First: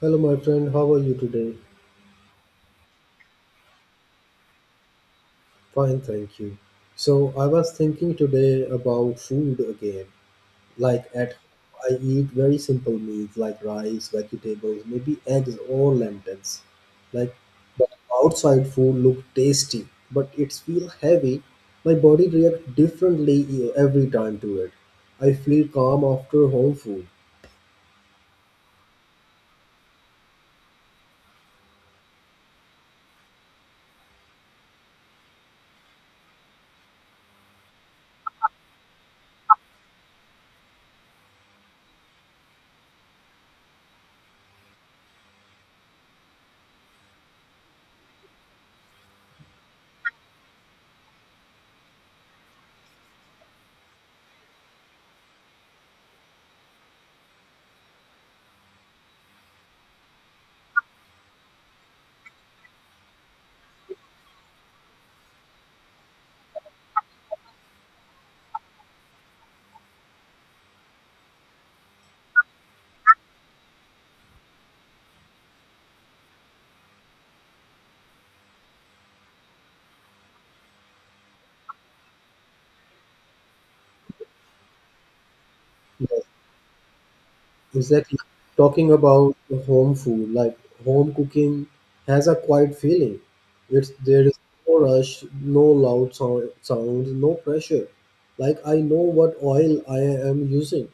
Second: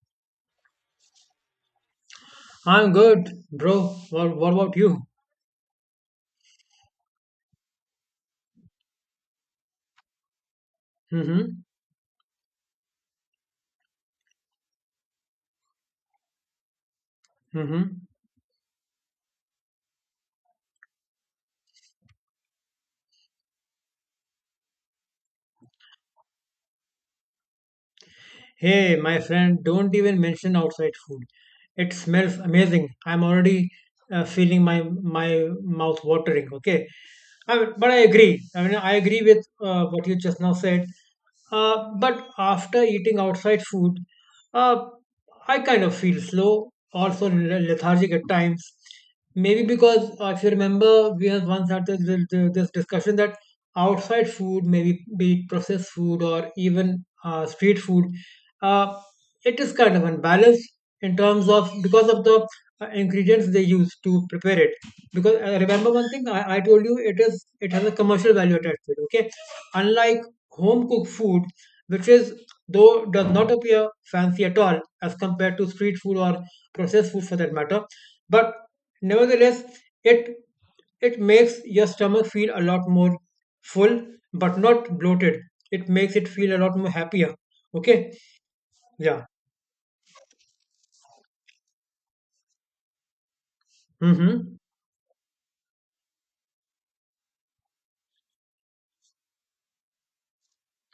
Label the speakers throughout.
Speaker 1: Hello, my friend. How are you today?
Speaker 2: I'm good, bro. What about you?
Speaker 1: Fine, thank you. So, I was thinking today about food again. Like, at home,
Speaker 2: Mm-hmm.
Speaker 1: I eat very simple meals like rice, vegetables, maybe eggs or lentils. Like, but
Speaker 2: Mm-hmm.
Speaker 1: outside food look tasty, but it feel heavy. My body react differently every time to it. I feel calm after home food.
Speaker 2: Hey, my friend, don't even mention outside food. It smells amazing. I'm already feeling my mouth watering. Okay, I mean, but I agree. I mean, I agree with what you just now said. But after eating outside food, uh, I kind of feel slow, also lethargic at times. Maybe because if you remember, we have once had this discussion that outside food, maybe be it processed food or even street food, uh, it is kind of unbalanced in terms of because of the ingredients they use to prepare it because remember one thing I told you it is it has a commercial value attached to it, okay, unlike home cooked food which is though does not appear fancy at all as compared to street food or processed food for that matter, but nevertheless it makes your stomach feel a lot more full but not bloated. It makes it feel a lot more happier, okay?
Speaker 1: Exactly. Talking
Speaker 2: Yeah.
Speaker 1: about the home food, like home cooking has a quiet feeling. It's there is
Speaker 2: Mm-hmm.
Speaker 1: no rush, no loud sounds, no pressure. Like I know what oil I am using.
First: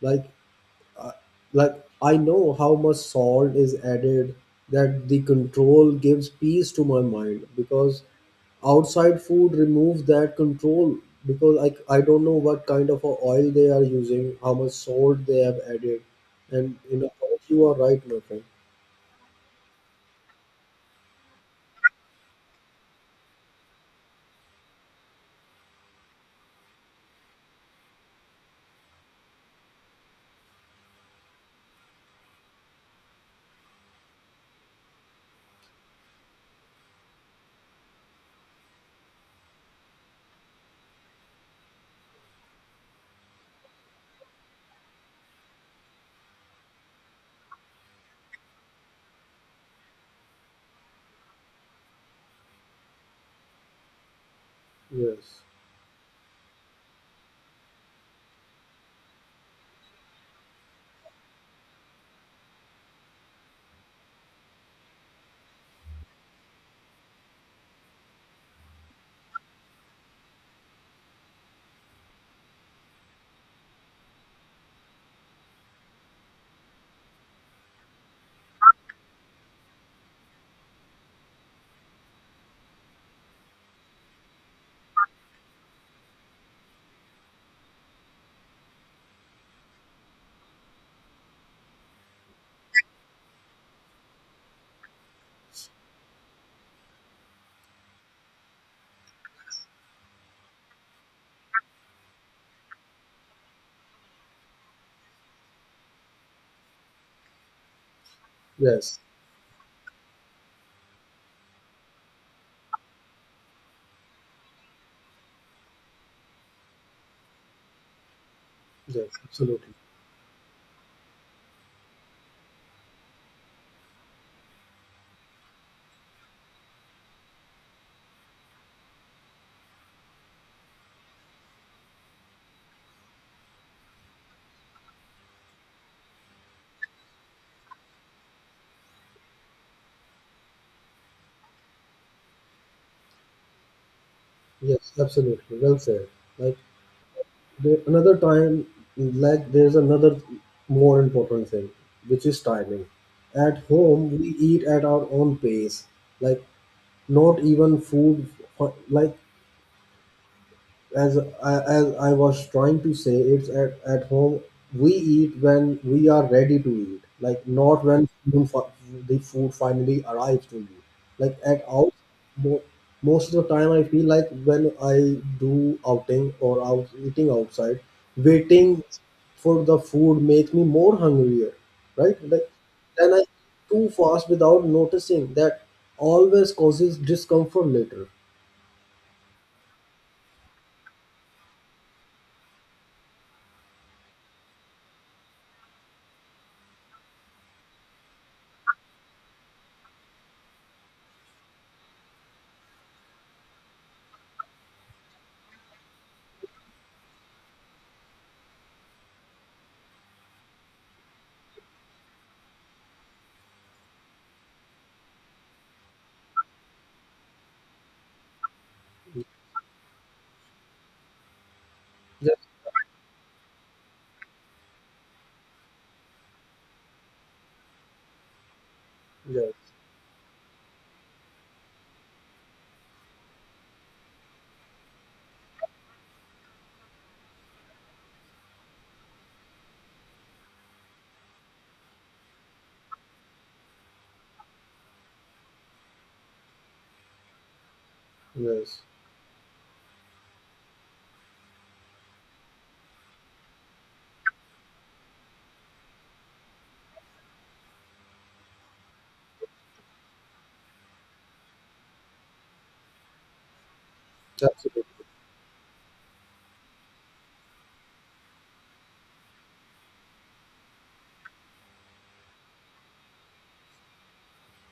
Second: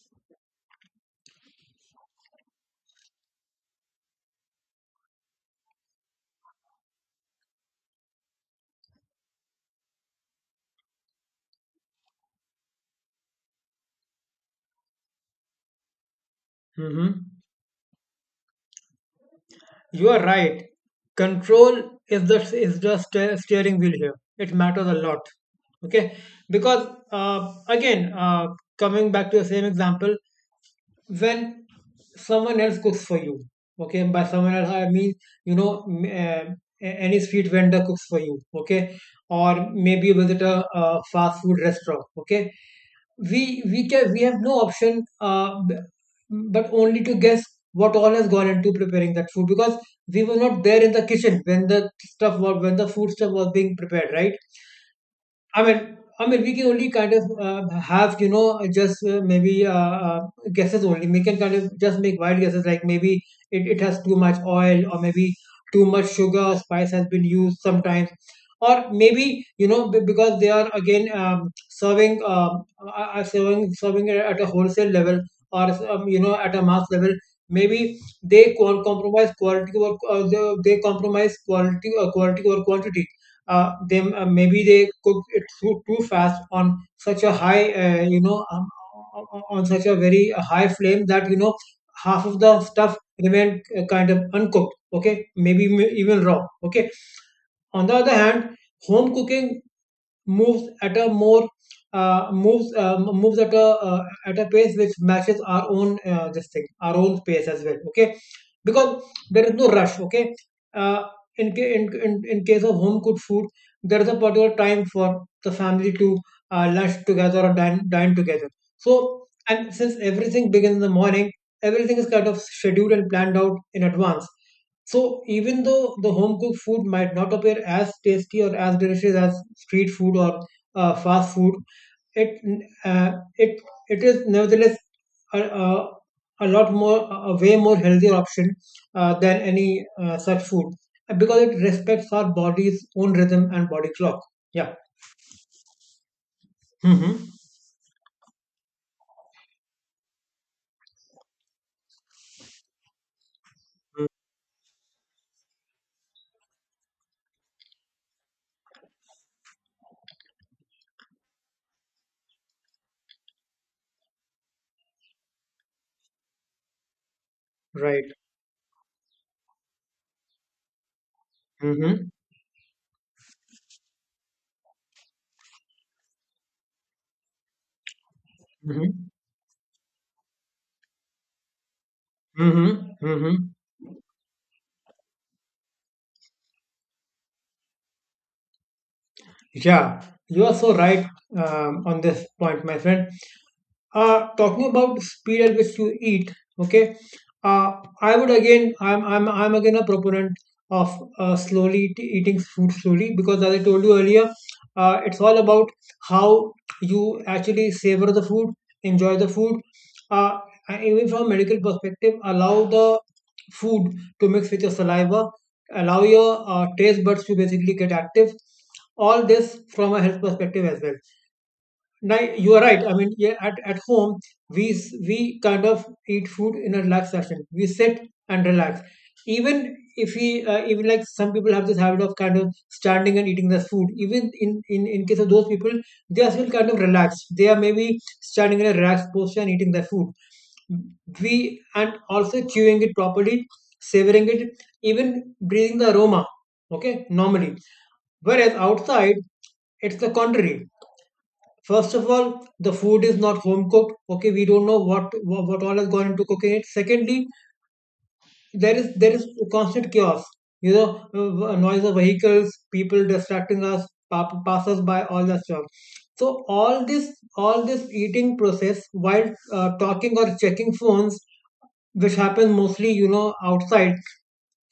Speaker 1: Like uh, like I know how much salt is added, that the control gives peace to my mind because outside food removes that control because I don't know what kind of a oil they are using, how much salt they have added. And you know,
Speaker 2: Mm-hmm.
Speaker 1: you are right, my friend.
Speaker 2: You are right. Control is the steering wheel here. It matters a lot. Okay, because again, coming back to the same example, when someone else cooks for you, okay, and by someone else I mean, you know, a- any street vendor cooks for you, okay, or maybe you visit a fast food restaurant, okay, we have no option but only to guess what all has gone into preparing that food, because we were not there in the kitchen when the food stuff was being prepared, right?
Speaker 1: Yes.
Speaker 2: I mean, we can only kind of have, you know, just maybe guesses only. We can kind of just make wild guesses, like maybe it has too much oil, or maybe too much sugar or spice has been used sometimes, or maybe, you know, because they are again serving are serving serving it at a wholesale level or you know, at a mass level. Maybe they compromise quality over they compromise quality quality over quantity. They Maybe they cook it too fast on such a high you know, on such a very high flame that, you know, half of the stuff remain kind of uncooked, okay, maybe even raw, okay. On the other hand, home cooking moves at a more uh, moves uh, moves at a pace which matches our own this thing our own pace as well, okay,
Speaker 1: Yes.
Speaker 2: because there is no rush, okay. uh, in, in case of home cooked food there is a particular time for the family to lunch together or dine together.
Speaker 1: Yes,
Speaker 2: So,
Speaker 1: absolutely.
Speaker 2: and since everything begins in the morning, everything is kind of scheduled and planned out in advance. So even though the home cooked food might not appear as tasty or as delicious as street food or fast food, it uh, it it is nevertheless a, a, a lot more, a way more healthier option than any such food, because it respects our body's own rhythm and body clock. Yeah.
Speaker 1: Yes, absolutely, well said. Like,
Speaker 2: Mm-hmm.
Speaker 1: there, another time, like there's another more important thing, which is timing. At home, we eat at our own pace. Like not even food, like as as I was trying to say, it's at home we eat when we are ready to eat, like not when
Speaker 2: Right.
Speaker 1: the food finally arrives to you. Like
Speaker 2: Mm-hmm.
Speaker 1: mo- most of the time I feel like when I do outing or out eating outside, waiting
Speaker 2: Mm-hmm.
Speaker 1: for the food makes me more hungrier, right? Like
Speaker 2: Mm-hmm.
Speaker 1: then I eat
Speaker 2: Mm-hmm.
Speaker 1: too fast without noticing that always causes discomfort later.
Speaker 2: Yeah, you are so right on this point, my friend. Talking about speed at which you eat, okay, uh, I would again, I'm again a proponent of slowly eating food slowly, because, as I told you earlier, it's all about how you actually savor the food, enjoy the food. Uh, and even from a medical perspective, allow the food to mix with your saliva, allow your taste buds to basically get active. All this from a health perspective as well.
Speaker 1: Yes,
Speaker 2: You are right. I mean, yeah, at home, we kind of eat food in a relaxed fashion. We sit and relax.
Speaker 1: yes,
Speaker 2: Even if we, even like some people have this habit of kind of standing and eating the food. Even in case of those people, they are still kind of relaxed. They are maybe standing in a relaxed posture and eating the food. We and also chewing it properly, savoring it, even breathing the aroma. Okay, normally. Whereas
Speaker 1: yes.
Speaker 2: outside, it's the contrary. First of all, the food is not home cooked. Okay, we don't know what all has gone into cooking it. Secondly, there is constant chaos. You know, noise of vehicles, people distracting us, passers
Speaker 1: Absolutely.
Speaker 2: by, all that stuff. So all this eating process while talking or checking phones, which happens mostly, you know, outside,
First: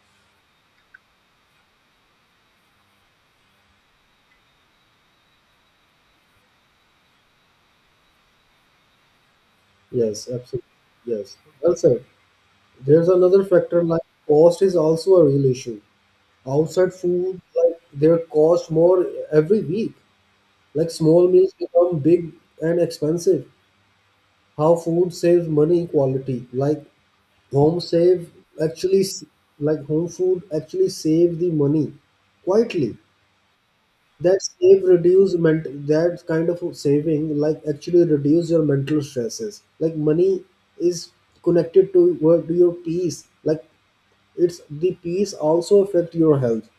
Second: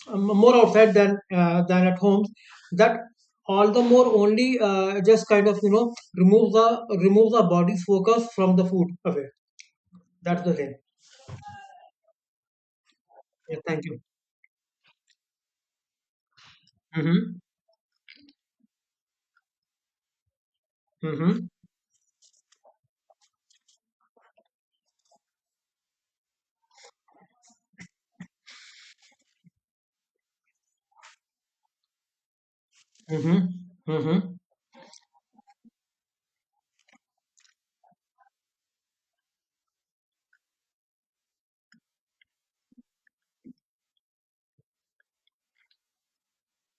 Speaker 2: more outside than at homes, that all the more only just kind of, you know, remove the body's focus from the food away.
Speaker 1: Yes,
Speaker 2: That's the
Speaker 1: absolutely.
Speaker 2: thing.
Speaker 1: Yes. Well said. There's another
Speaker 2: Yeah,
Speaker 1: factor
Speaker 2: thank
Speaker 1: like
Speaker 2: you.
Speaker 1: cost is also a real issue. Outside
Speaker 2: Mm-hmm.
Speaker 1: food, like their cost more every week. Like small
Speaker 2: Mm-hmm.
Speaker 1: meals become big and expensive. How food saves money equality. Like home save actually s- like home food actually save the money quietly.
Speaker 2: Mm-hmm. Mm-hmm.
Speaker 1: That save reduce ment, that kind of saving like actually reduce your mental stresses, like money is connected to your peace, like it's the peace also affect your health,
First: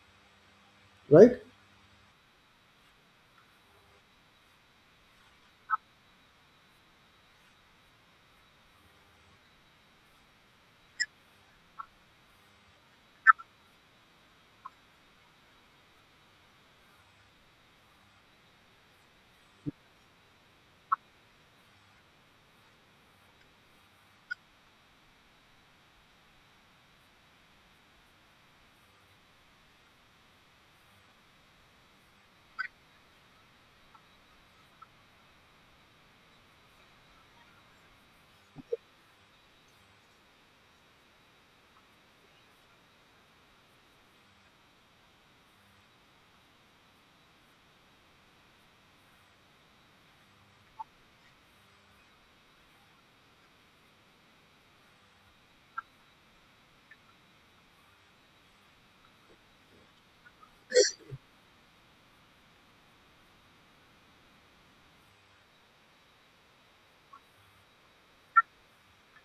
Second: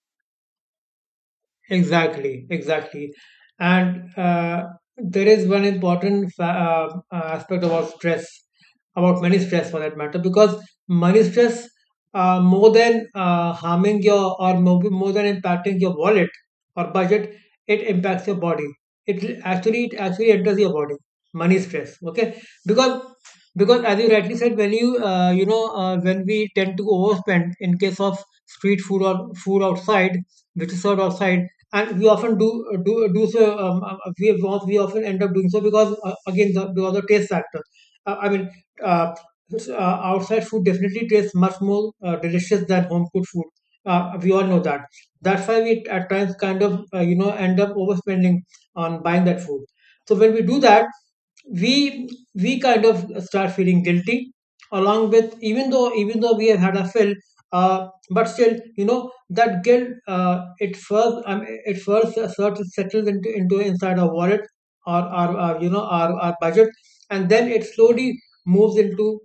Speaker 1: right?
Speaker 2: Exactly, exactly. And there is one important aspect about stress, about money stress for that matter, because money stress, more than harming your, or more than impacting your wallet or budget, it impacts your body. It actually enters your body. Money stress, okay? Because as you rightly said, when you you know, when we tend to overspend in case of street food or food outside, which is served outside, and we often do do so. We often end up doing so because, again the, because of the taste factor. Uh, I mean, uh, s- uh, Outside food definitely tastes much more delicious than home cooked food. We all know that. That's why we at times kind of you know, end up overspending on buying that food. So when we do that, we we kind of start feeling guilty along with, even though we have had a fill, uh, but still, you know, that guilt, it first sort of settles into inside our wallet or our, you know, our budget, and then it slowly moves into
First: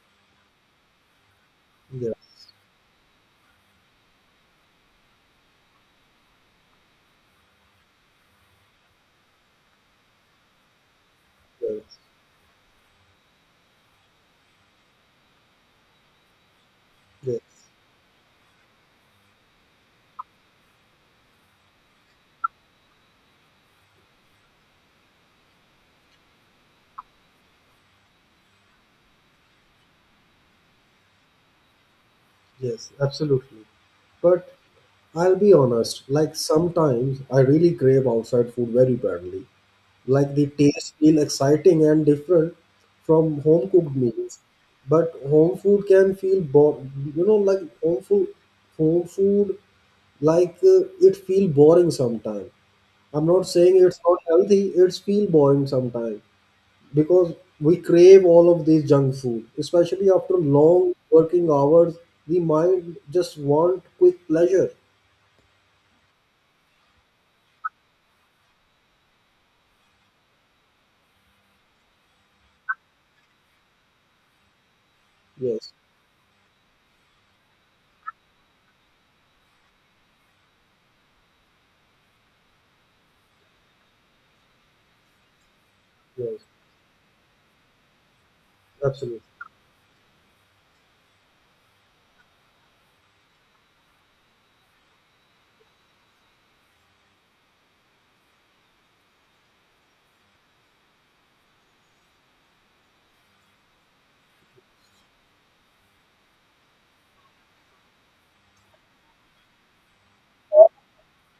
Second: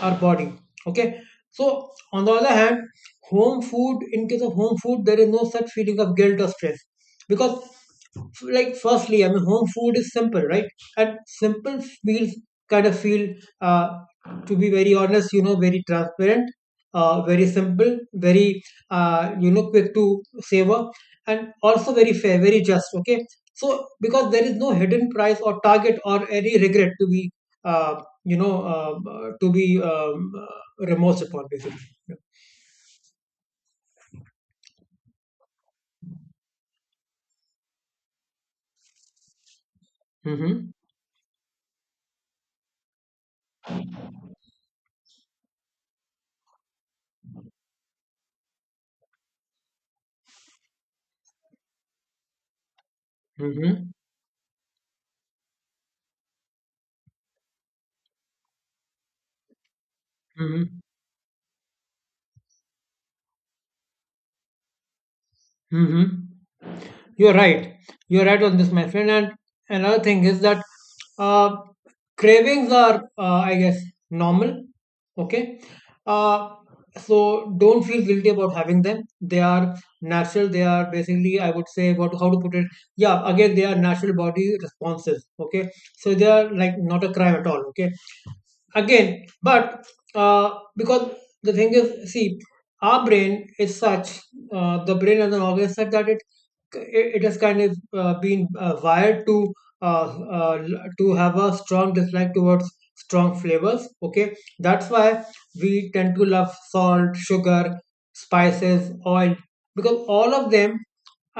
Speaker 2: our body, okay. So, on the
Speaker 1: Yes.
Speaker 2: other hand, home food, in case of home food, there is no such feeling of guilt or stress, because like firstly, I mean, home food is simple, right? And simple
Speaker 1: Yes.
Speaker 2: meals kind of feel, uh, to be very honest, you know, very transparent,
Speaker 1: Yes.
Speaker 2: very simple, very you know, quick to savor, and also very fair, very just, okay. So because there is no hidden price or target or any regret to be to be remorsed upon, basically.
Speaker 1: Yes, absolutely. But I'll be honest, like sometimes I really crave outside food very badly. Like the
Speaker 2: Mm-hmm.
Speaker 1: taste feel exciting and different from home cooked meals. But home food can feel you know, like home food home food, like it feel boring sometimes. I'm not saying
Speaker 2: Mm-hmm.
Speaker 1: it's not healthy, it's feel boring sometimes because we crave all of these junk food, especially after
Speaker 2: Mm-hmm.
Speaker 1: long working hours. The mind just want quick pleasure.
Speaker 2: Mm-hmm. You're right. You're right on this, my friend. And another thing is that uh, cravings are, I guess, normal. Okay.
Speaker 1: Yes.
Speaker 2: Uh, so don't feel guilty about having them. They are natural. They are basically, I would say, what, how to put it. Yeah, again, they are natural body responses. Okay. So they
Speaker 1: Yes,
Speaker 2: are like not a crime at all. Okay, again,
Speaker 1: absolutely.
Speaker 2: but uh, because the thing is, see, our brain is such, the brain as an organ is such that it it has kind of been wired to to have a strong dislike towards strong flavors, okay. That's why we tend to love salt, sugar, spices, oil, because all of them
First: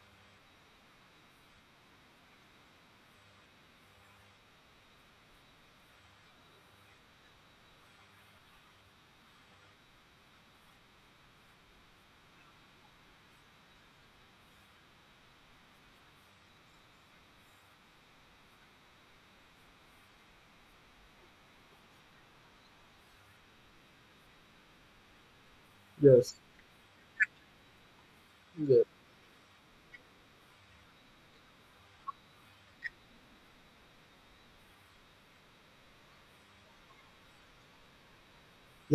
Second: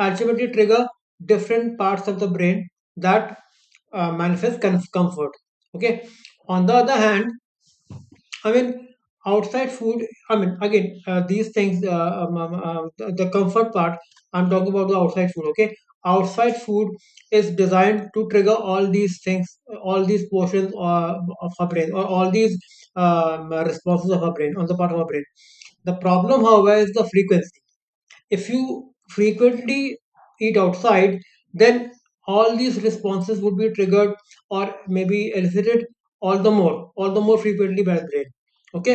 Speaker 2: ultimately trigger different parts of the brain that manifest comfort, okay. On the other hand, I mean, outside food, I mean, again these things, the comfort part, I'm talking about the outside food, okay. Outside food is designed to trigger all these things, all these portions of our brain, or all these responses of our brain, on the part of our brain. The
Speaker 1: Yes.
Speaker 2: problem, however, is the frequency. If
Speaker 1: Yes.
Speaker 2: you frequently eat outside, then all these responses would be triggered or maybe elicited all the more frequently by the brain.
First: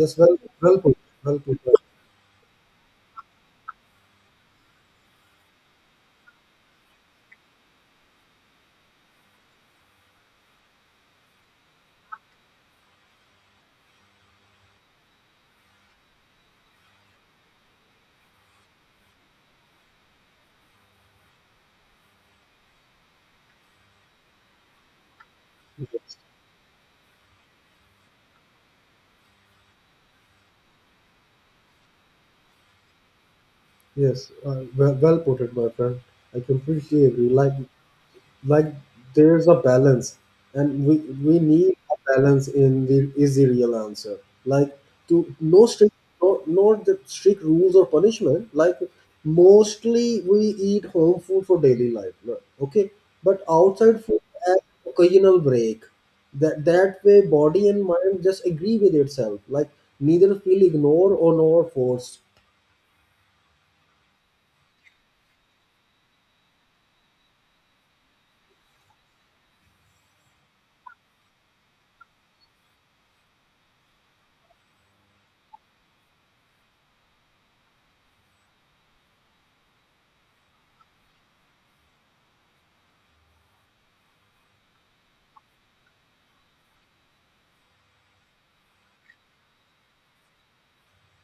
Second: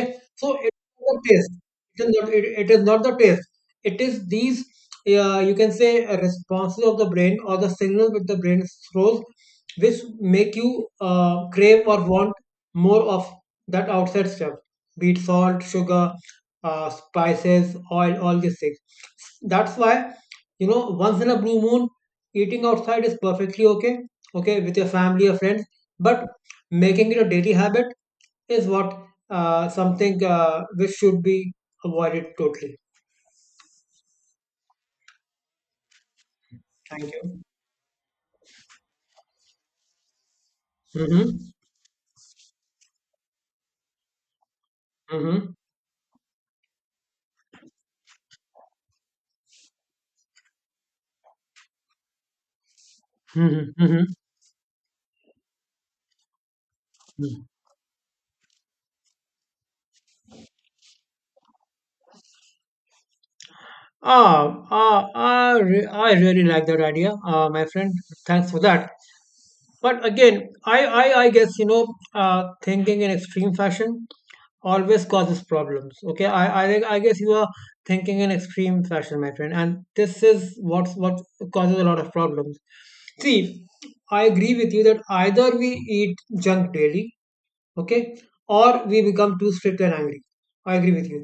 Speaker 1: Yes. well
Speaker 2: so it
Speaker 1: well put
Speaker 2: is not the
Speaker 1: well
Speaker 2: taste.
Speaker 1: put well
Speaker 2: It is not, it is not the taste. It is these, you can say, responses of the brain or the signals which the brain throws, which make you crave or want more of that outside stuff, be it salt, sugar, spices, oil, all these things. That's why, you know, once in a blue moon, eating outside is perfectly okay, okay, with your family or friends.
Speaker 1: put. Yes.
Speaker 2: But making it a daily habit is what something which should be avoided totally.
Speaker 1: Yes, well, well put it, my friend. I completely
Speaker 2: Thank
Speaker 1: agree.
Speaker 2: you.
Speaker 1: Like, there's a balance, and we
Speaker 2: Mm-hmm.
Speaker 1: need a balance in the is the real answer. Like, to
Speaker 2: Mm-hmm.
Speaker 1: no strict, no, not the strict rules or punishment. Like, mostly we eat home food for daily life. No- Okay, but
Speaker 2: Mm-hmm.
Speaker 1: outside
Speaker 2: Mm-hmm.
Speaker 1: food as occasional break. That that way, body and mind just agree with itself. Like, neither feel ignored or nor forced.
Speaker 2: Ah, ah, I really like that idea, my friend. Thanks for that. But again, I guess, you know, thinking in extreme fashion always causes problems. Okay, I guess you are thinking in extreme fashion, my friend, and this is what causes a lot of problems. See, I agree with you that either we eat junk daily, okay, or we become too strict and angry. I agree with you,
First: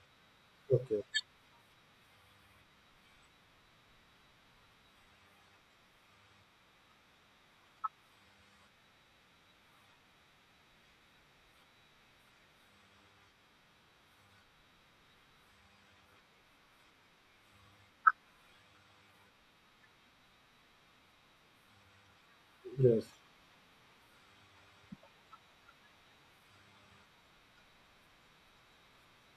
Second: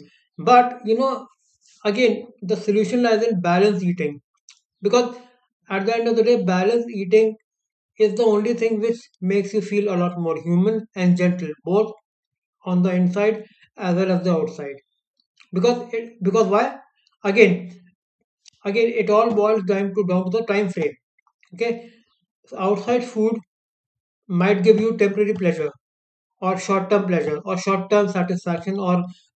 Speaker 2: but
Speaker 1: Okay.
Speaker 2: again, the solution lies in balanced eating, because at the end of the day balanced eating is the only thing which makes you feel a lot more human and gentle both on the inside as well as the outside. Because it, because why? Again, it all boils down to the time frame. Okay. So, outside
Speaker 1: Yes.
Speaker 2: food might give you temporary pleasure or short-term satisfaction, or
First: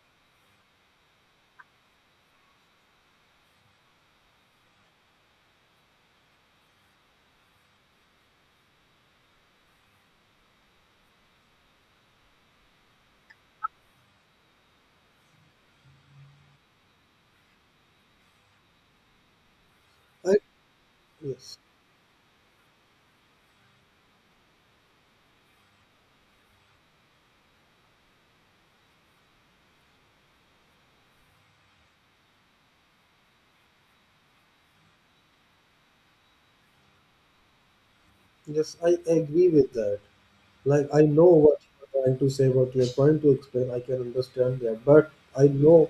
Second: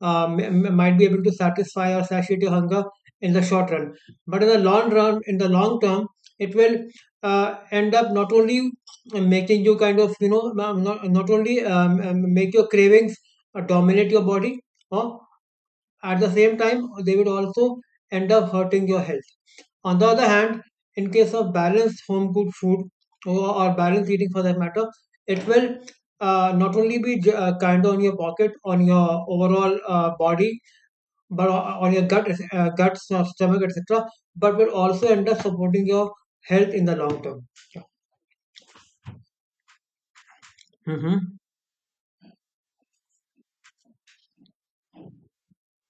Speaker 2: might be able to satisfy or satiate your hunger in the short run, but in the long run, in the long term, it will end up not only making you kind of, you know, not, not only make your cravings dominate your body, huh? At the same time, they will also end up hurting your health. On the other hand, in case of
Speaker 1: Yes,
Speaker 2: balanced home cooked food, or balanced eating for that matter, it will not only be kind on your pocket, on your overall body, but on your gut, guts, or stomach, etc., but will also end up supporting your health in the long term.
Speaker 1: yes, I agree with that. Like, I know
Speaker 2: Mm-hmm.
Speaker 1: what you're trying to say, what you're trying to explain. I can understand that, but I know,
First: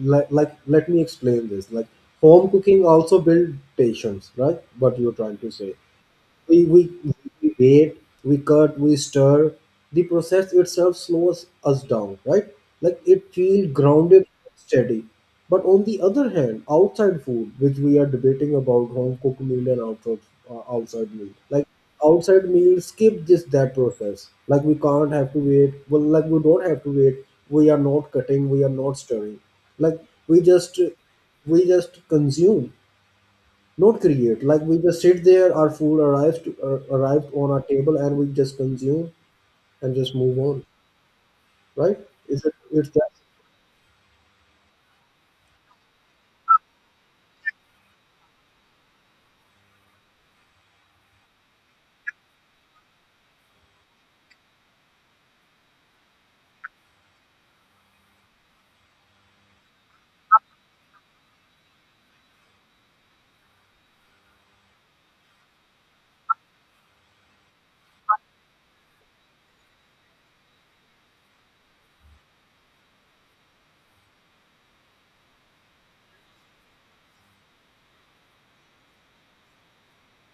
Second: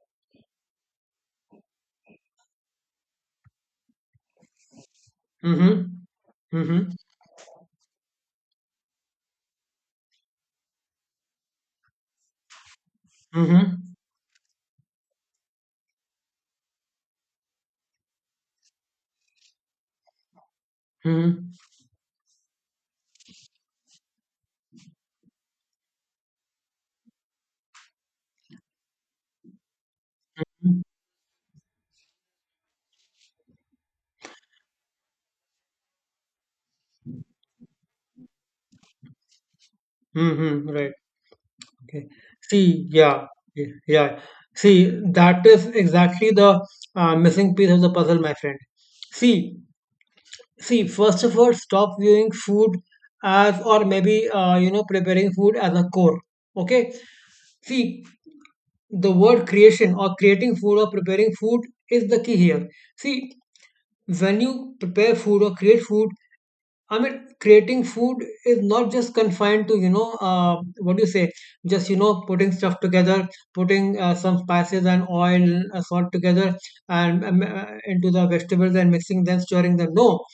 Speaker 1: let me explain this. Like, home cooking also build patience, right? What you're trying to say.
Speaker 2: Mm-hmm.
Speaker 1: we,
Speaker 2: Mm-hmm.
Speaker 1: we, we wait, we cut, we stir. The process itself slows us down, right? Like it feels
Speaker 2: Mm-hmm.
Speaker 1: grounded, steady. But on the other hand, outside food, which we are debating about home cooked meal and outside meal,
Speaker 2: Mm-hmm.
Speaker 1: like outside meal skip just that process. Like we can't have to wait. Well, like we don't have to wait. We are not cutting. We are not stirring. Like we just we just consume, not create, like we just sit there, our food arrives to arrived on our table, and we just consume and just move on,
Speaker 2: Mm-hmm. Right.
Speaker 1: right?
Speaker 2: Okay.
Speaker 1: Is it,
Speaker 2: See,
Speaker 1: it's that.
Speaker 2: yeah, yeah, yeah. See, that is exactly the missing piece of the puzzle, my friend. See, First of all, stop viewing food as, or maybe you know, preparing food as a core. Okay. See, the word creation or creating food or preparing food is the key here. See, when you prepare food or create food, I mean, creating food is not just confined to, you know, what do you say, just, you know, putting stuff together, putting some spices and oil, salt together and into the vegetables and mixing them, stirring them. No,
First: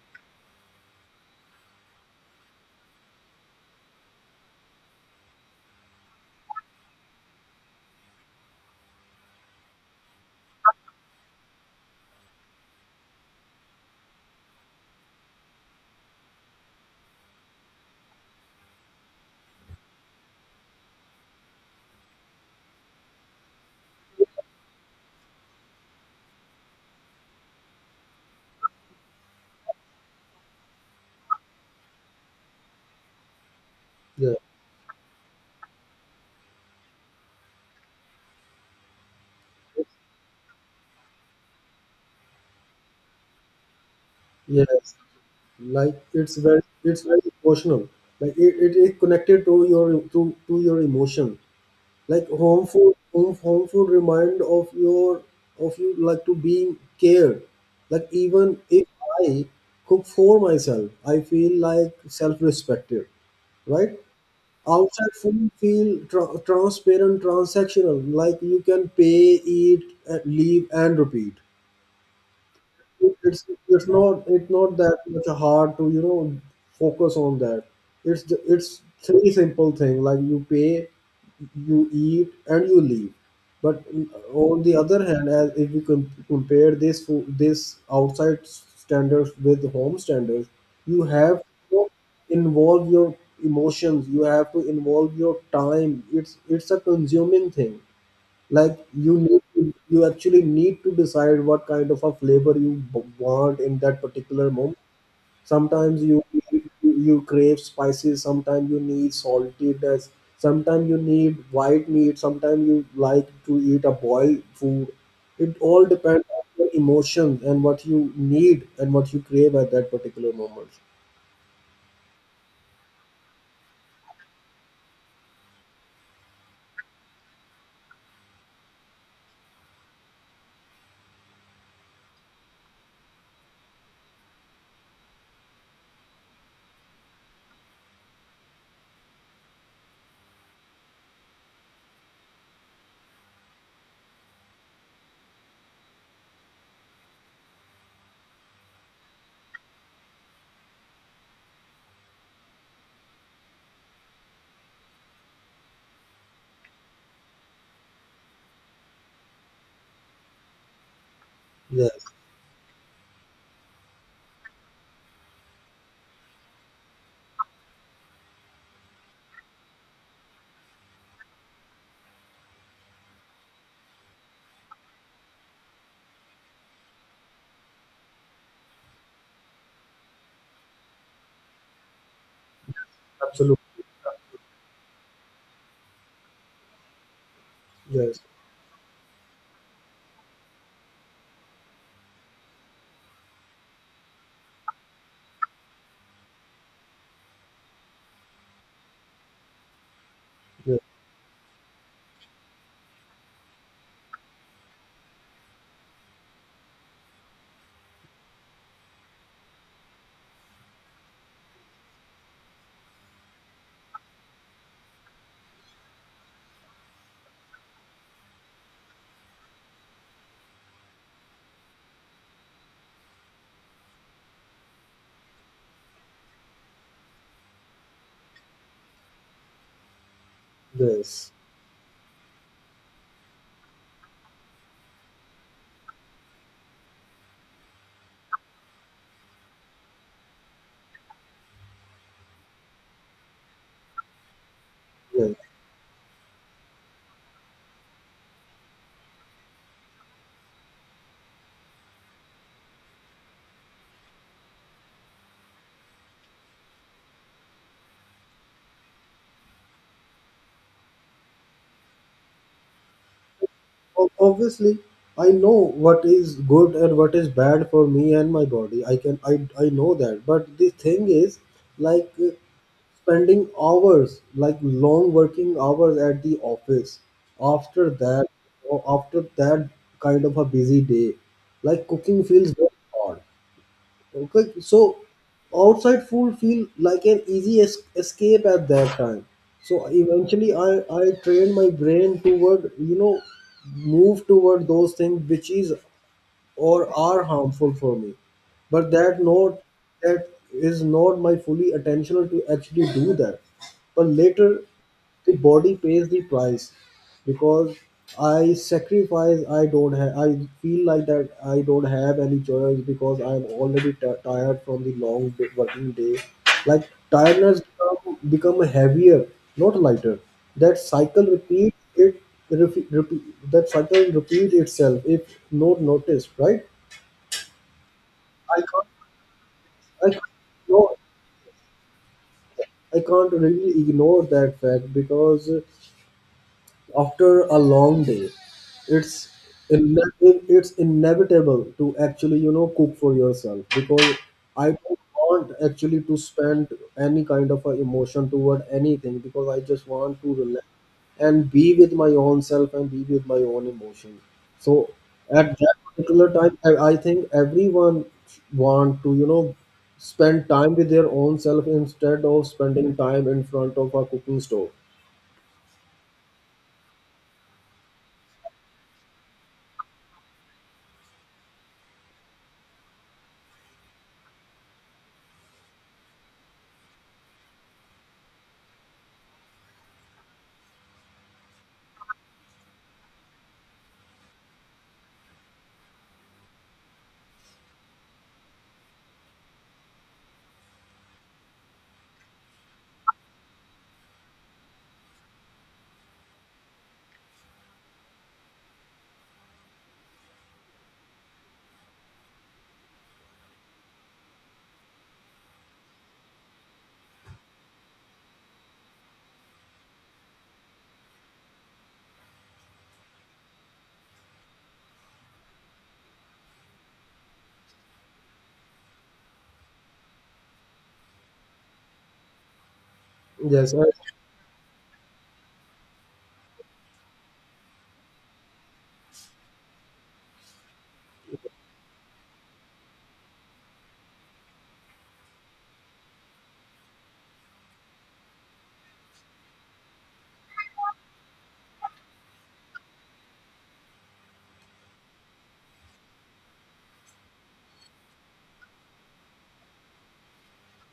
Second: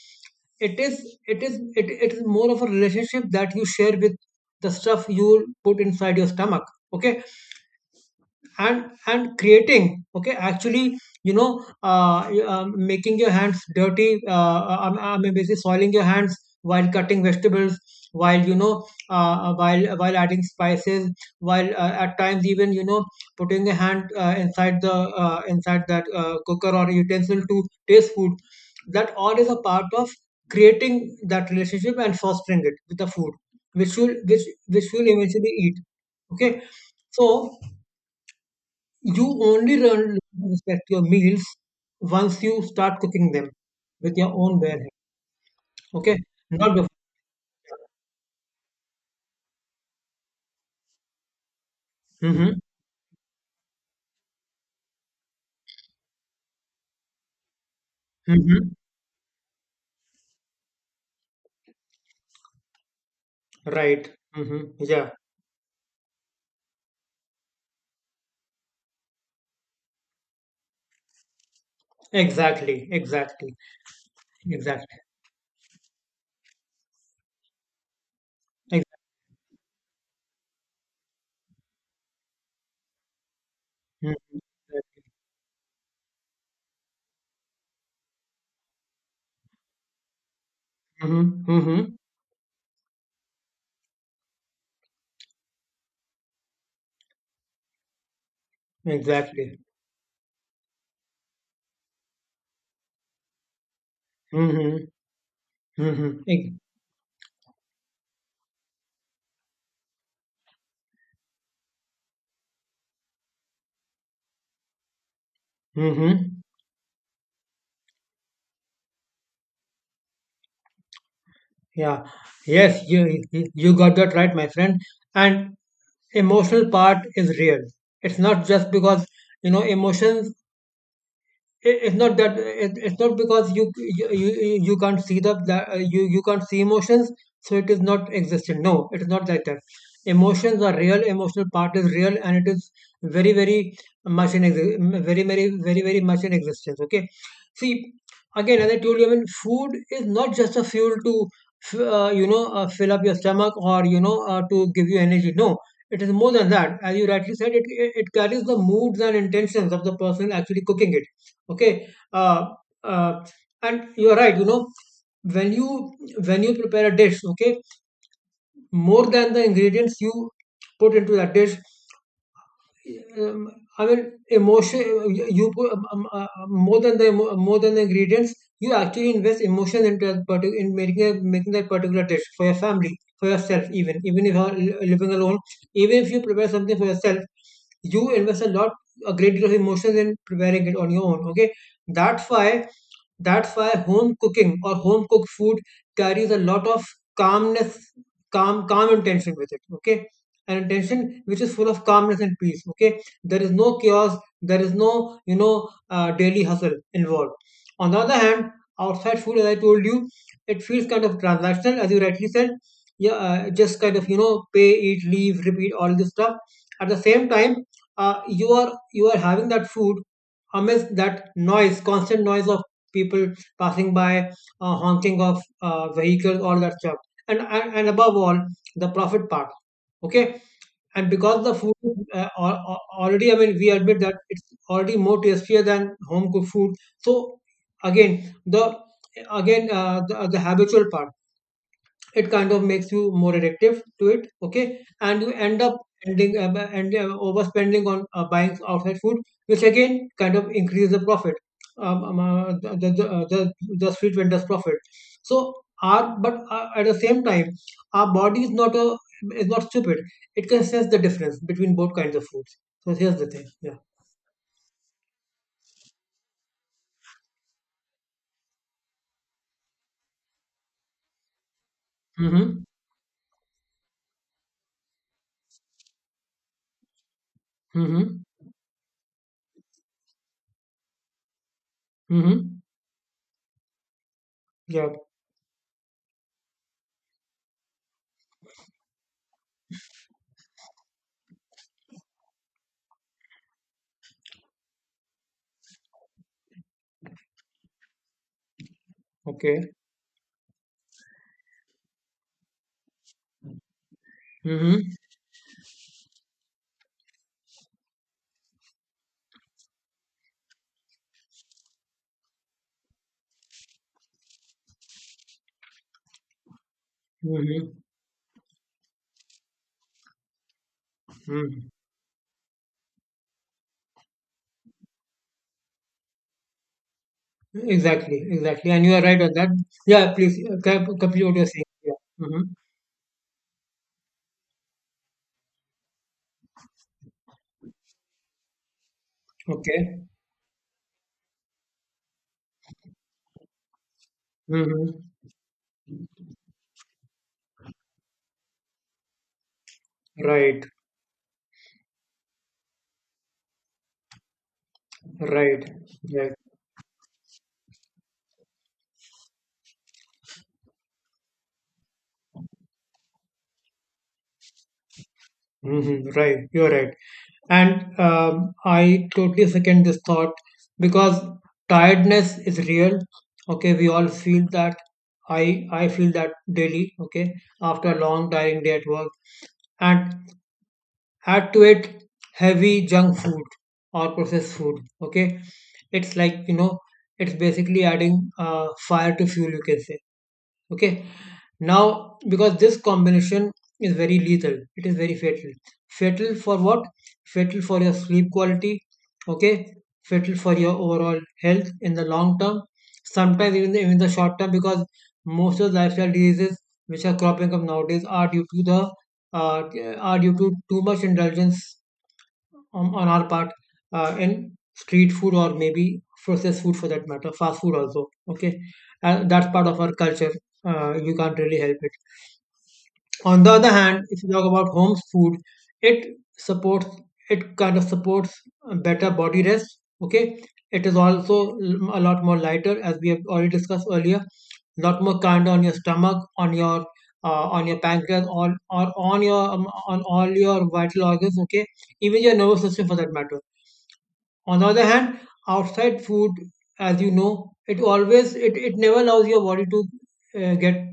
Speaker 2: it is more of a relationship that you share with the stuff you put inside your stomach. Okay, and creating, okay, actually, you know, making your hands dirty, maybe say soiling your hands while cutting vegetables, while you know, while adding spices, while at times even, you know, putting a hand, inside that cooker or utensil to taste food. That all is a part of creating that relationship and fostering it with the food, which will
Speaker 1: Yeah.
Speaker 2: which which will eventually eat. Okay, so you only learn to respect your meals once you start cooking them with your own bare
Speaker 1: Yes,
Speaker 2: hands.
Speaker 1: like
Speaker 2: Okay,
Speaker 1: it's very,
Speaker 2: not before.
Speaker 1: it's very emotional. Like it connected to your to your emotion. Like
Speaker 2: Hmm.
Speaker 1: home food remind of your of you, like to being cared. Like even
Speaker 2: Hmm.
Speaker 1: if I cook for myself, I feel like self-respected, right?
Speaker 2: Right. Hmm. Yeah.
Speaker 1: Outside food feel transparent, transactional. Like you can pay, eat, leave, and repeat.
Speaker 2: Exactly.
Speaker 1: it's
Speaker 2: Exactly.
Speaker 1: it's not it's not that
Speaker 2: Exactly.
Speaker 1: much hard to, you know, focus on that. It's it's
Speaker 2: Exactly.
Speaker 1: three simple thing: like you pay, you eat, and you leave. But on the other hand, as if you compare this outside standards with home standards, you have
Speaker 2: Mm-hmm.
Speaker 1: to
Speaker 2: Mm-hmm.
Speaker 1: involve your emotions. You have to involve your time. It's a consuming thing. Like you need
Speaker 2: Exactly.
Speaker 1: to, you actually need to decide what kind of a flavor you want in that particular moment.
Speaker 2: Hmm.
Speaker 1: Sometimes
Speaker 2: Hmm.
Speaker 1: you crave spices, sometimes you need saltiness, sometimes you need white meat, sometimes you like to eat a boiled food. It all depends
Speaker 2: Hmm.
Speaker 1: on your emotions and what you need and what you crave at that particular moment.
Speaker 2: Yeah. Yes, you got that right, my friend. And emotional part is real. It's not just because, you know, emotions, it's not that, it's not because you can't see the that, you can't see emotions, so it is not existent. No, it is not like that. Emotions are real, emotional part is real, and it is very, very much in very much in existence. Okay. See, again, as I told you, I mean, food is not just a fuel to you know, fill up your stomach, or you know, to give you energy. No, it is more than that. As you rightly said, it carries the moods and intentions of the person actually cooking it. okay
Speaker 1: Yes,
Speaker 2: uh, uh, and you are right, you know, when you when you prepare a dish, okay, more than the ingredients you put into that dish, um, I mean, emotion. You put more than the ingredients. You actually invest emotion into that particular in making a, making that particular dish for your family, for
Speaker 1: absolutely.
Speaker 2: yourself. Even if you're living alone, even if you prepare something for yourself, you
Speaker 1: Yes.
Speaker 2: invest a lot, a great deal of emotions in preparing it on your own. Okay, that's why, home cooking or home cooked food carries a lot of calmness, calm calm intention with it. Okay, an
Speaker 1: Yes.
Speaker 2: attention which is full of calmness and peace. Okay, there is no chaos, there is no, you know, daily hustle involved. On the other hand, outside food, as I told you, it feels kind of transactional, as you rightly said. Yeah, just kind of, you know, pay, eat, leave, repeat, all this stuff. At the same time, you are having that food amidst that noise, constant noise of people passing by, honking of vehicles, all that stuff, and above all, the profit part. Okay. And
Speaker 1: Yes.
Speaker 2: because the food is, already, I mean, we admit that it's already more tastier than home cooked food, so again, the again, the habitual part, it kind of makes you more addictive to it. Okay, and you
Speaker 1: Yes.
Speaker 2: end up ending and overspending on buying outside food, which again kind of increase the profit, um, um, uh, the, the, the, uh, the the street vendors profit. So, our but at the same time, our body is not a, is not stupid. It can sense the difference between both kinds of foods. So here's the thing. Yeah.
Speaker 1: Obviously I know what is good and what is bad for me and my body. I can i i know that. But the thing is, like
Speaker 2: Mm-hmm.
Speaker 1: spending hours like long working hours at the office, after
Speaker 2: Mm-hmm.
Speaker 1: that, or after that kind of a busy day, like cooking feels
Speaker 2: Mm-hmm.
Speaker 1: very hard. Okay,
Speaker 2: Yeah.
Speaker 1: so outside food feel like an easy escape at that time. So eventually, I trained my brain toward, you know, move toward those things which is or are harmful for me. But that not,
Speaker 2: Okay.
Speaker 1: that is not my fully attentional to actually do that. But later
Speaker 2: Mm-hmm.
Speaker 1: the body pays the price because I sacrifice. I don't have. I feel like that I don't have any choice because I'm already tired from the long day, working day. Like tiredness
Speaker 2: Mm-hmm.
Speaker 1: become heavier, not lighter. That cycle
Speaker 2: Mm-hmm.
Speaker 1: repeats it. That cycle repeats itself if not noticed, right?
Speaker 2: Exactly,
Speaker 1: I
Speaker 2: exactly. And
Speaker 1: can't.
Speaker 2: you are right on that.
Speaker 1: I
Speaker 2: Yeah,
Speaker 1: can't,
Speaker 2: please,
Speaker 1: no,
Speaker 2: complete what you're saying. Yeah. Mm-hmm.
Speaker 1: I can't really ignore that fact because after a long day, it's
Speaker 2: Okay.
Speaker 1: ine- it's inevitable to actually, you know, cook for yourself because I
Speaker 2: Mm-hmm.
Speaker 1: don't want actually to spend any kind of a emotion toward anything because I just want to
Speaker 2: Right,
Speaker 1: relax and be with my own self and be with my own emotions. So at
Speaker 2: right,
Speaker 1: that particular
Speaker 2: right.
Speaker 1: time, I think everyone want to, you know, spend time with their own self instead of spending time in front of a cooking stove.
Speaker 2: Mm-hmm. Right, you're right. And I totally second this thought, because tiredness is real. Okay, we all feel that. I feel that daily. Okay, after a long tiring day at work, and had to eat heavy junk food or processed food, okay, it's like, you know, it's basically adding fire to fuel, you can say. Okay, now, because this combination is very lethal, it is very fatal. Fatal for what? Fatal for your sleep quality. Okay, fatal for your overall health in the long term, sometimes even the short term, because most of the lifestyle diseases which are cropping up nowadays are due to the uh, are due to too much indulgence on our part, and street food, or maybe processed food for that matter, fast food also. Okay, that's part of our culture, you can't really help it. On the other
Speaker 1: Yes, I think
Speaker 2: hand, if you talk about home food, it supports, it kind of supports better body rest. Okay, it is also a lot more lighter, as we have already discussed earlier. Lot more kind on your stomach, on your pancreas, or on your on all your vital organs. Okay, even your nervous system for that matter. On the other hand, outside food, as you know, it always, it never allows your body to get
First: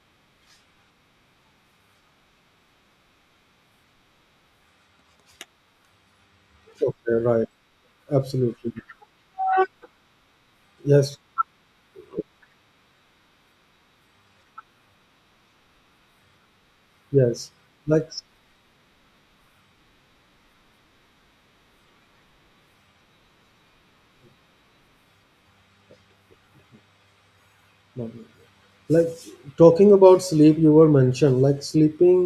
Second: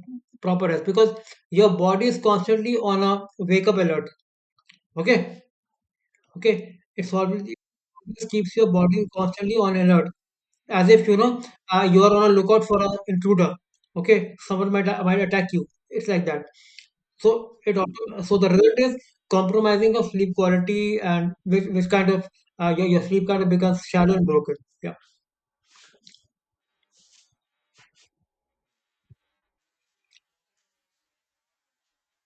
Speaker 2: proper rest, because your body is constantly on a wake up alert. Okay, okay,
Speaker 1: so,
Speaker 2: it's
Speaker 1: yeah,
Speaker 2: always
Speaker 1: right.
Speaker 2: it always keeps
Speaker 1: Absolutely.
Speaker 2: your body constantly on alert, as if,
Speaker 1: Yes.
Speaker 2: you know, you are on a lookout for an intruder. Okay, someone might, attack you. It's like that. So
Speaker 1: Yes.
Speaker 2: it
Speaker 1: Like,
Speaker 2: so the result is compromising of sleep quality, and which, kind of, your sleep kind of becomes shallow and broken. Yeah.
Speaker 1: no, no, like talking about sleep, you were mentioned like sleeping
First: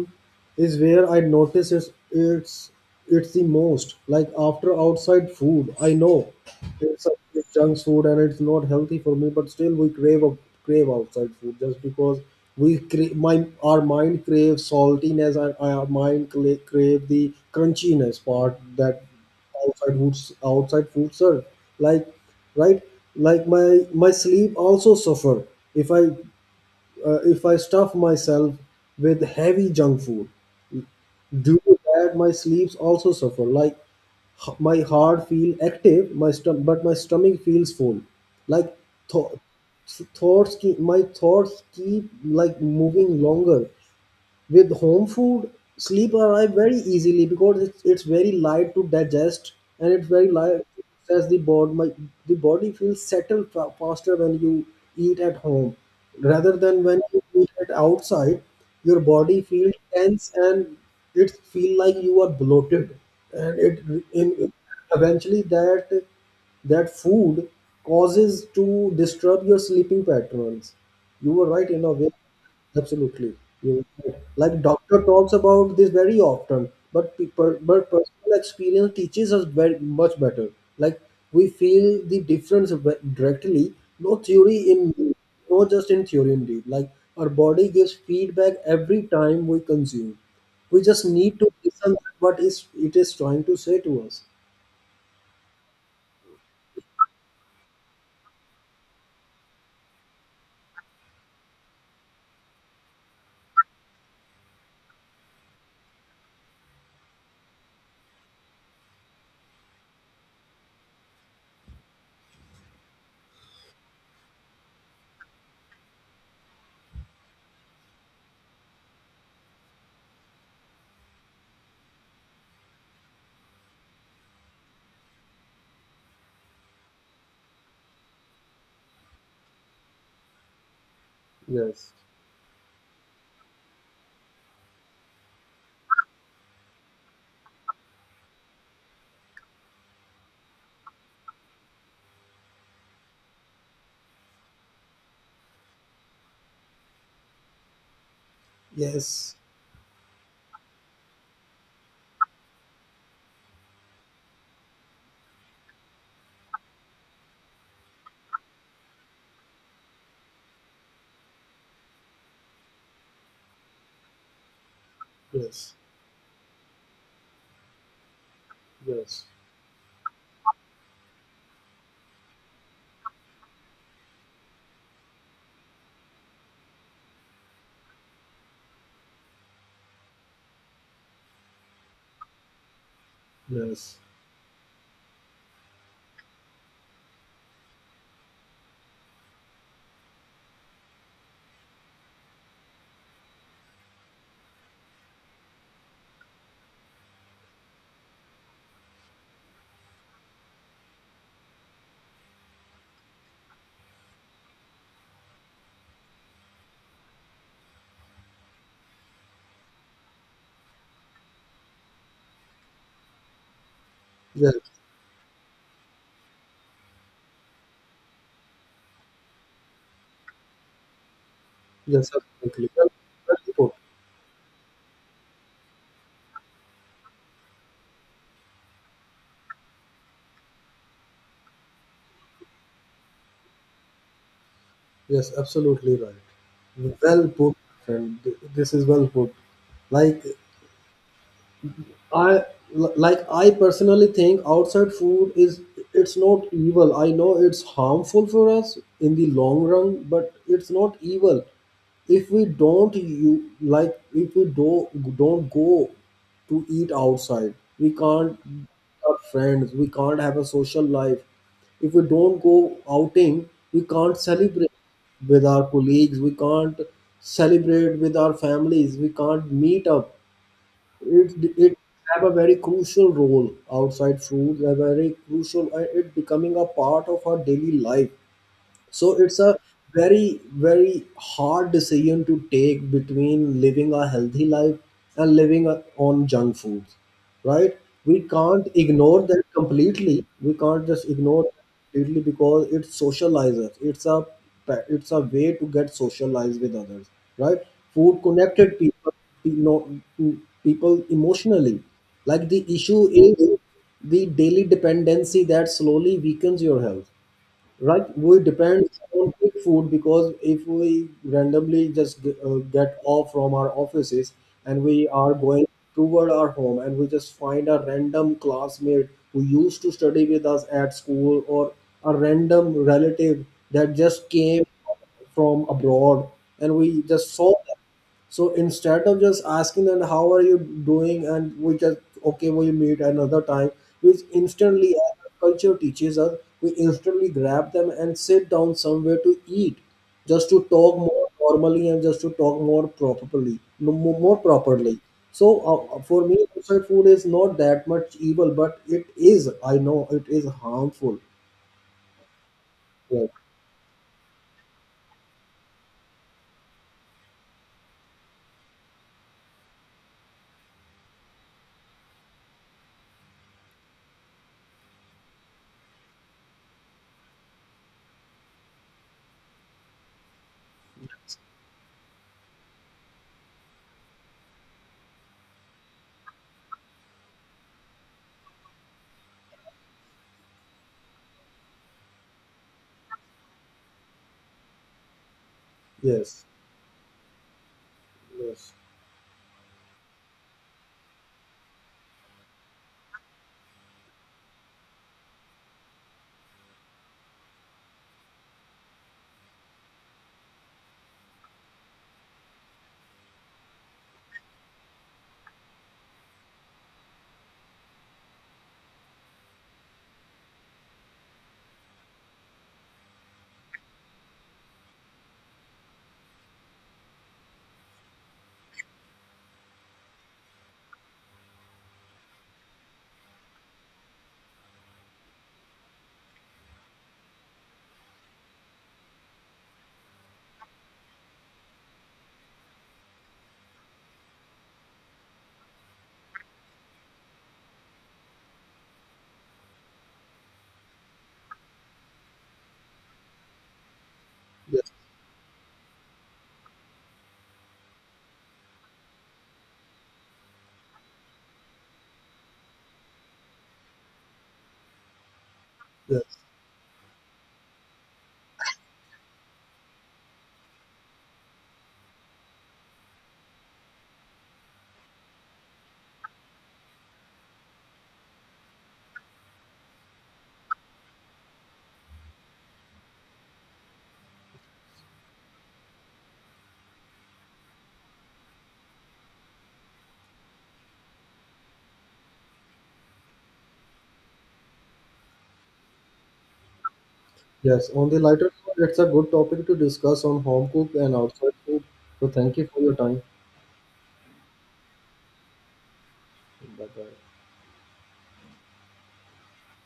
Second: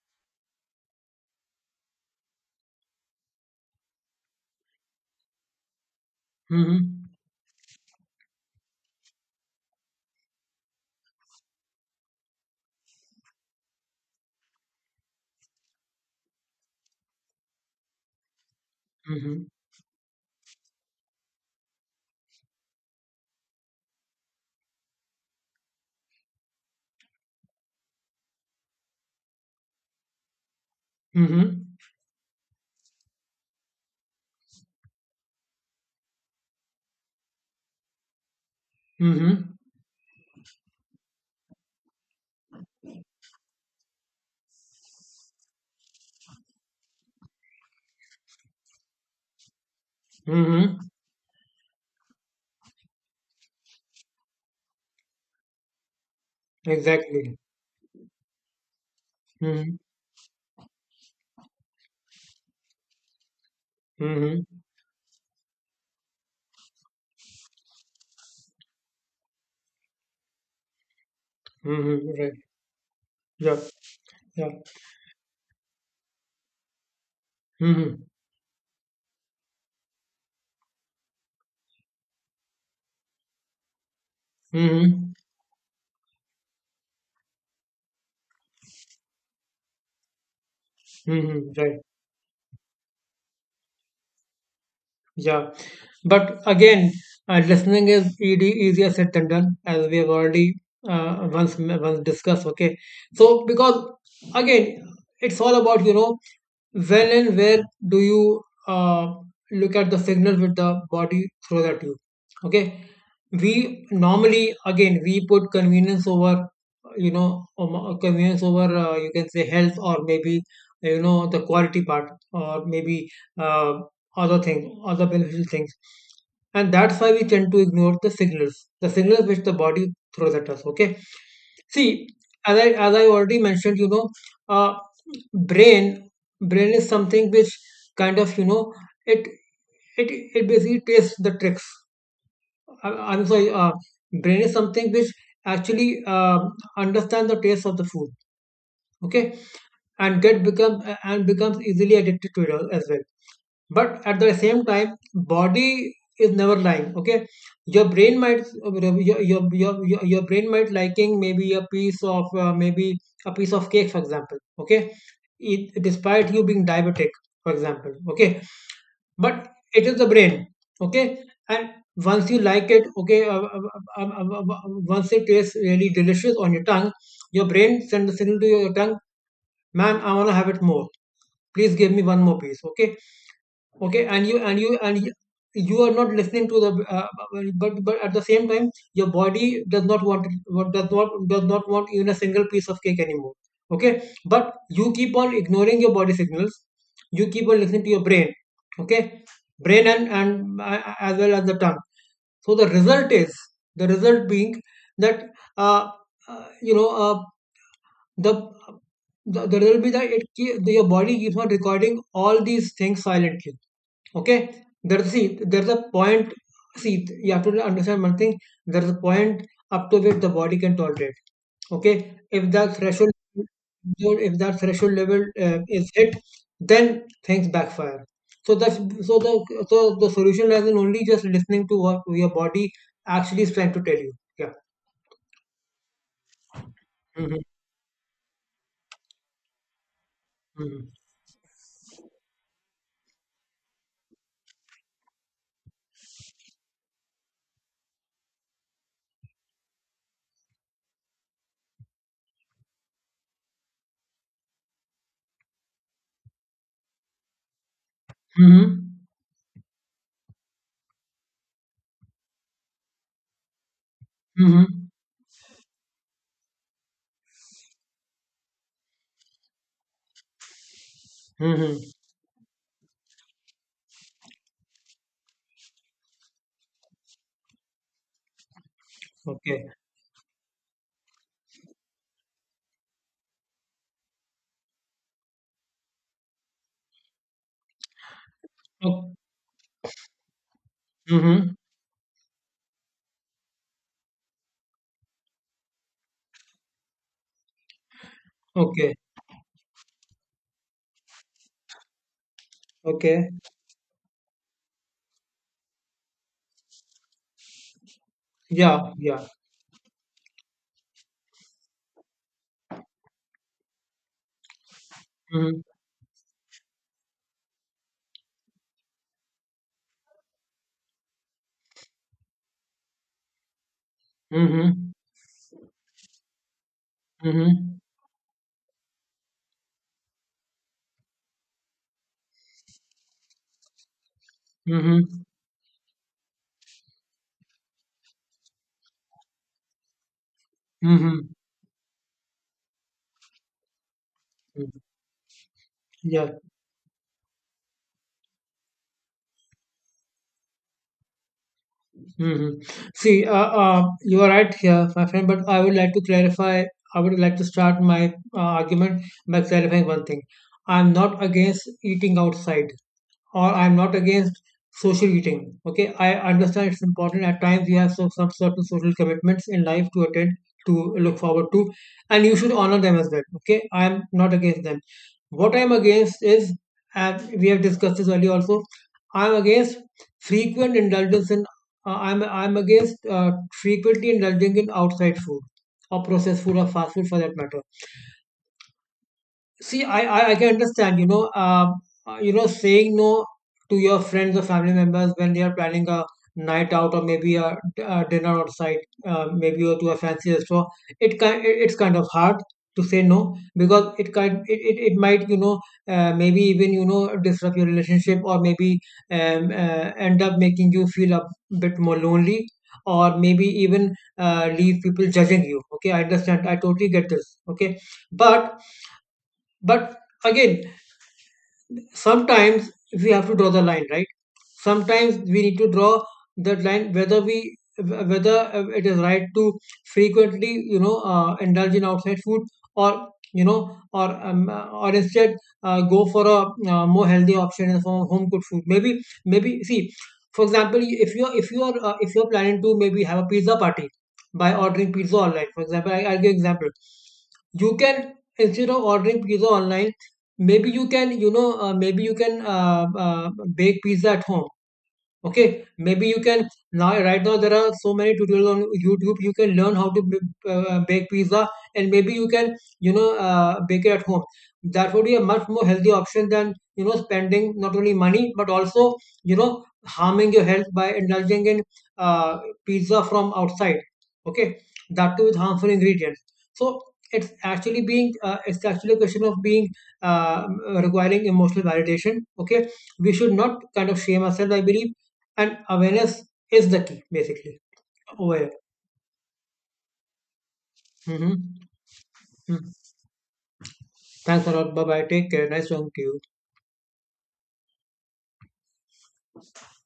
Speaker 1: is where I notice it's the most. Like after outside food, I know it's,
Speaker 2: Mhm.
Speaker 1: a, it's junk food and it's not healthy for me, but still we crave crave outside food just because my our mind craves saltiness and our mind crave the crunchiness part that
Speaker 2: Mhm.
Speaker 1: outside food serve, like, right? Like my sleep also suffer if i if I stuff myself with heavy junk food, due
Speaker 2: Mhm.
Speaker 1: to that my sleeps also suffer. Like my heart feel active, but my stomach feels full. Like
Speaker 2: Mhm.
Speaker 1: th- my thoughts keep like moving longer. With home food, sleep arrive very easily because it's very light to digest and it's very light.
Speaker 2: Mhm.
Speaker 1: As the body feels settled faster when you eat at home rather than when you
Speaker 2: Exactly.
Speaker 1: eat at outside. Your body feels
Speaker 2: Mhm.
Speaker 1: tense, and it feel like you are bloated, and it in in-
Speaker 2: Mhm.
Speaker 1: eventually that, that food causes to disturb your sleeping patterns. You were right in a way.
Speaker 2: Mhm. Right.
Speaker 1: Absolutely,
Speaker 2: Yeah.
Speaker 1: you're right.
Speaker 2: Yeah.
Speaker 1: Like doctor talks about this very often, but people, but
Speaker 2: Mhm.
Speaker 1: personal experience teaches us very much better. Like we feel the difference directly. No theory in,
Speaker 2: Mhm.
Speaker 1: no, just in theory indeed. Like our body gives feedback every time we consume. We just need to
Speaker 2: Mhm. Right.
Speaker 1: listen what is it is trying to say to us.
Speaker 2: Yeah. But again, listening is ed easier said than done, as we have already once, discussed. Okay. So because, again, it's all about, you know, when and where do you look at the signal with the body through the tube? Okay, we normally, again, we put convenience over, you know, convenience over, you can say, health, or maybe, you know, the quality part, or maybe uh, other thing, other beneficial things, and that's why we tend to ignore the signals, the signals which the body throws at us. Okay.
Speaker 1: Yes,
Speaker 2: See, as I already mentioned, you know, uh, brain, is something which kind of, you know, it it it basically takes the tricks. I'm sorry. Brain is something which actually understand the taste of the food,
Speaker 1: yes,
Speaker 2: okay, and get become and becomes easily addicted to it as well, but at the same time body is never lying. Okay, your brain might... Your brain might liking maybe a piece of maybe a piece of cake, for example. Okay, it,
Speaker 1: yes,
Speaker 2: despite you being diabetic, for example. Okay,
Speaker 1: yes,
Speaker 2: but it is the brain, okay. And once you like it, okay, once it tastes really delicious on your tongue, your brain sends a signal to your tongue: man, I want to have it more, please give me one more piece, okay.
Speaker 1: yes,
Speaker 2: Okay, and you are not listening to the but at the same time your body does not want even a single piece of cake anymore. Okay, but you keep on ignoring your body signals, you keep on listening to your brain, okay, brain and as well as the tongue. So the result is, the result being that, uh, uh, you know uh, the the result will be that your body keeps on recording all these things silently. Okay,
Speaker 1: yes,
Speaker 2: there's, see, there's a point. see, you have to understand one thing. There's a point up to which the body can tolerate. Okay,
Speaker 1: yes.
Speaker 2: if
Speaker 1: Absolutely.
Speaker 2: that
Speaker 1: Well-
Speaker 2: threshold,
Speaker 1: well put.
Speaker 2: if that threshold level is hit, then things backfire. So that's, so the solution lies in only just listening to what your body actually is trying to tell you. Yeah.
Speaker 1: Yes, absolutely right. Well
Speaker 2: Mhm.
Speaker 1: put, friend. This is well put. Like
Speaker 2: Mhm.
Speaker 1: I like I personally think outside food is, it's not evil. I know it's harmful for us in the long run, but it's not evil. If we don't, you like, if we do don't go to eat outside, we can't
Speaker 2: Mm-hmm.
Speaker 1: have friends, we can't have a social life. If we don't go outing, we can't celebrate
Speaker 2: Mm-hmm.
Speaker 1: with our colleagues, we can't celebrate with our families, we can't meet up, it
Speaker 2: Mm-hmm.
Speaker 1: have a very crucial role, outside food a very crucial, it becoming a part of our daily life. So it's a
Speaker 2: Okay.
Speaker 1: very, very hard decision to take between living a healthy life and living a- on junk foods, right? We can't
Speaker 2: O
Speaker 1: ignore that completely. We can't just ignore that
Speaker 2: Mhm.
Speaker 1: completely because it socializes. It's a it's a way to get socialized with others, right? Food connected
Speaker 2: Okay.
Speaker 1: people, you know, people emotionally. Like the issue
Speaker 2: Okay.
Speaker 1: is the daily dependency that slowly weakens your health, right? We depend
Speaker 2: Yeah, yeah.
Speaker 1: on quick food because if we randomly just get off from our offices and we are
Speaker 2: Mhm.
Speaker 1: going toward our home and we just find a random classmate who used to study with us at school or a random relative that just came
Speaker 2: Mhm.
Speaker 1: from abroad, and we just saw them.
Speaker 2: Mhm.
Speaker 1: So instead of just asking them how are you doing, and we just okay we meet another time, which instantly
Speaker 2: Mhm.
Speaker 1: our culture teaches us, we instantly grab them and sit down somewhere to eat, just to talk more
Speaker 2: Mhm.
Speaker 1: normally and just to talk more properly, more
Speaker 2: Mm.
Speaker 1: properly. So for
Speaker 2: Yeah.
Speaker 1: me, outside food is not that much evil, but it is, I know it is harmful.
Speaker 2: Mhm. See,
Speaker 1: Yes,
Speaker 2: you are right here, my friend, but I would like to clarify, I would like to start my argument by clarifying one thing. I'm not against eating outside, or I'm not against social eating. Okay, I understand it's important. At times you have some certain social commitments in life to attend, to look forward to, and you should honor them as well. Okay, I'm not against them. What I'm against is, and we have discussed this earlier also, I'm against frequent indulgence in. I'm against frequently indulging in outside food or processed
Speaker 1: yes,
Speaker 2: food or fast food for that matter.
Speaker 1: yes,
Speaker 2: See, I can understand, you know, saying no to your friends or family members when they are planning a night out, or maybe a dinner outside, maybe, or to a fancy restaurant. It's kind of hard to say no, because it kind, it might, you know, maybe even, you know, disrupt your relationship, or maybe end up making you feel a bit more lonely, or maybe even leave people judging you. Okay, I understand. I totally get this. Okay, but but again, sometimes we have to draw the line, right? Sometimes we need to draw that line, whether we whether it is right to frequently, you know, indulge in outside food, or, you know, or instead go for a more healthy option in the form of home cooked food. Maybe, maybe, see, for example, if you're planning to maybe have a pizza party by
Speaker 1: yes,
Speaker 2: ordering pizza online. For example, I'll give example. You can, instead of ordering pizza online, maybe you can, you know, maybe you can bake pizza at home. Okay, maybe you
Speaker 1: yes.
Speaker 2: can, now, right now, there are so many tutorials on YouTube. You can learn how to bake pizza, and maybe you can, you know, bake it at home. That would be a much more healthy option than, you know, spending not only money but also, you know, harming your health by indulging in uh, pizza from outside, okay, that too with harmful ingredients. So it's actually being it's actually a question of being uh, requiring emotional validation. Okay, we should not kind of shame ourselves, I believe, and awareness is the key, basically,
Speaker 1: Yes, on the
Speaker 2: over here.
Speaker 1: lighter note, it's a good topic to discuss on home cook and
Speaker 2: Hmm.
Speaker 1: outside food. So thank you for your time.
Speaker 2: Thanks a lot. Bye bye. Take care. Nice talking to you.
Speaker 1: Bye bye.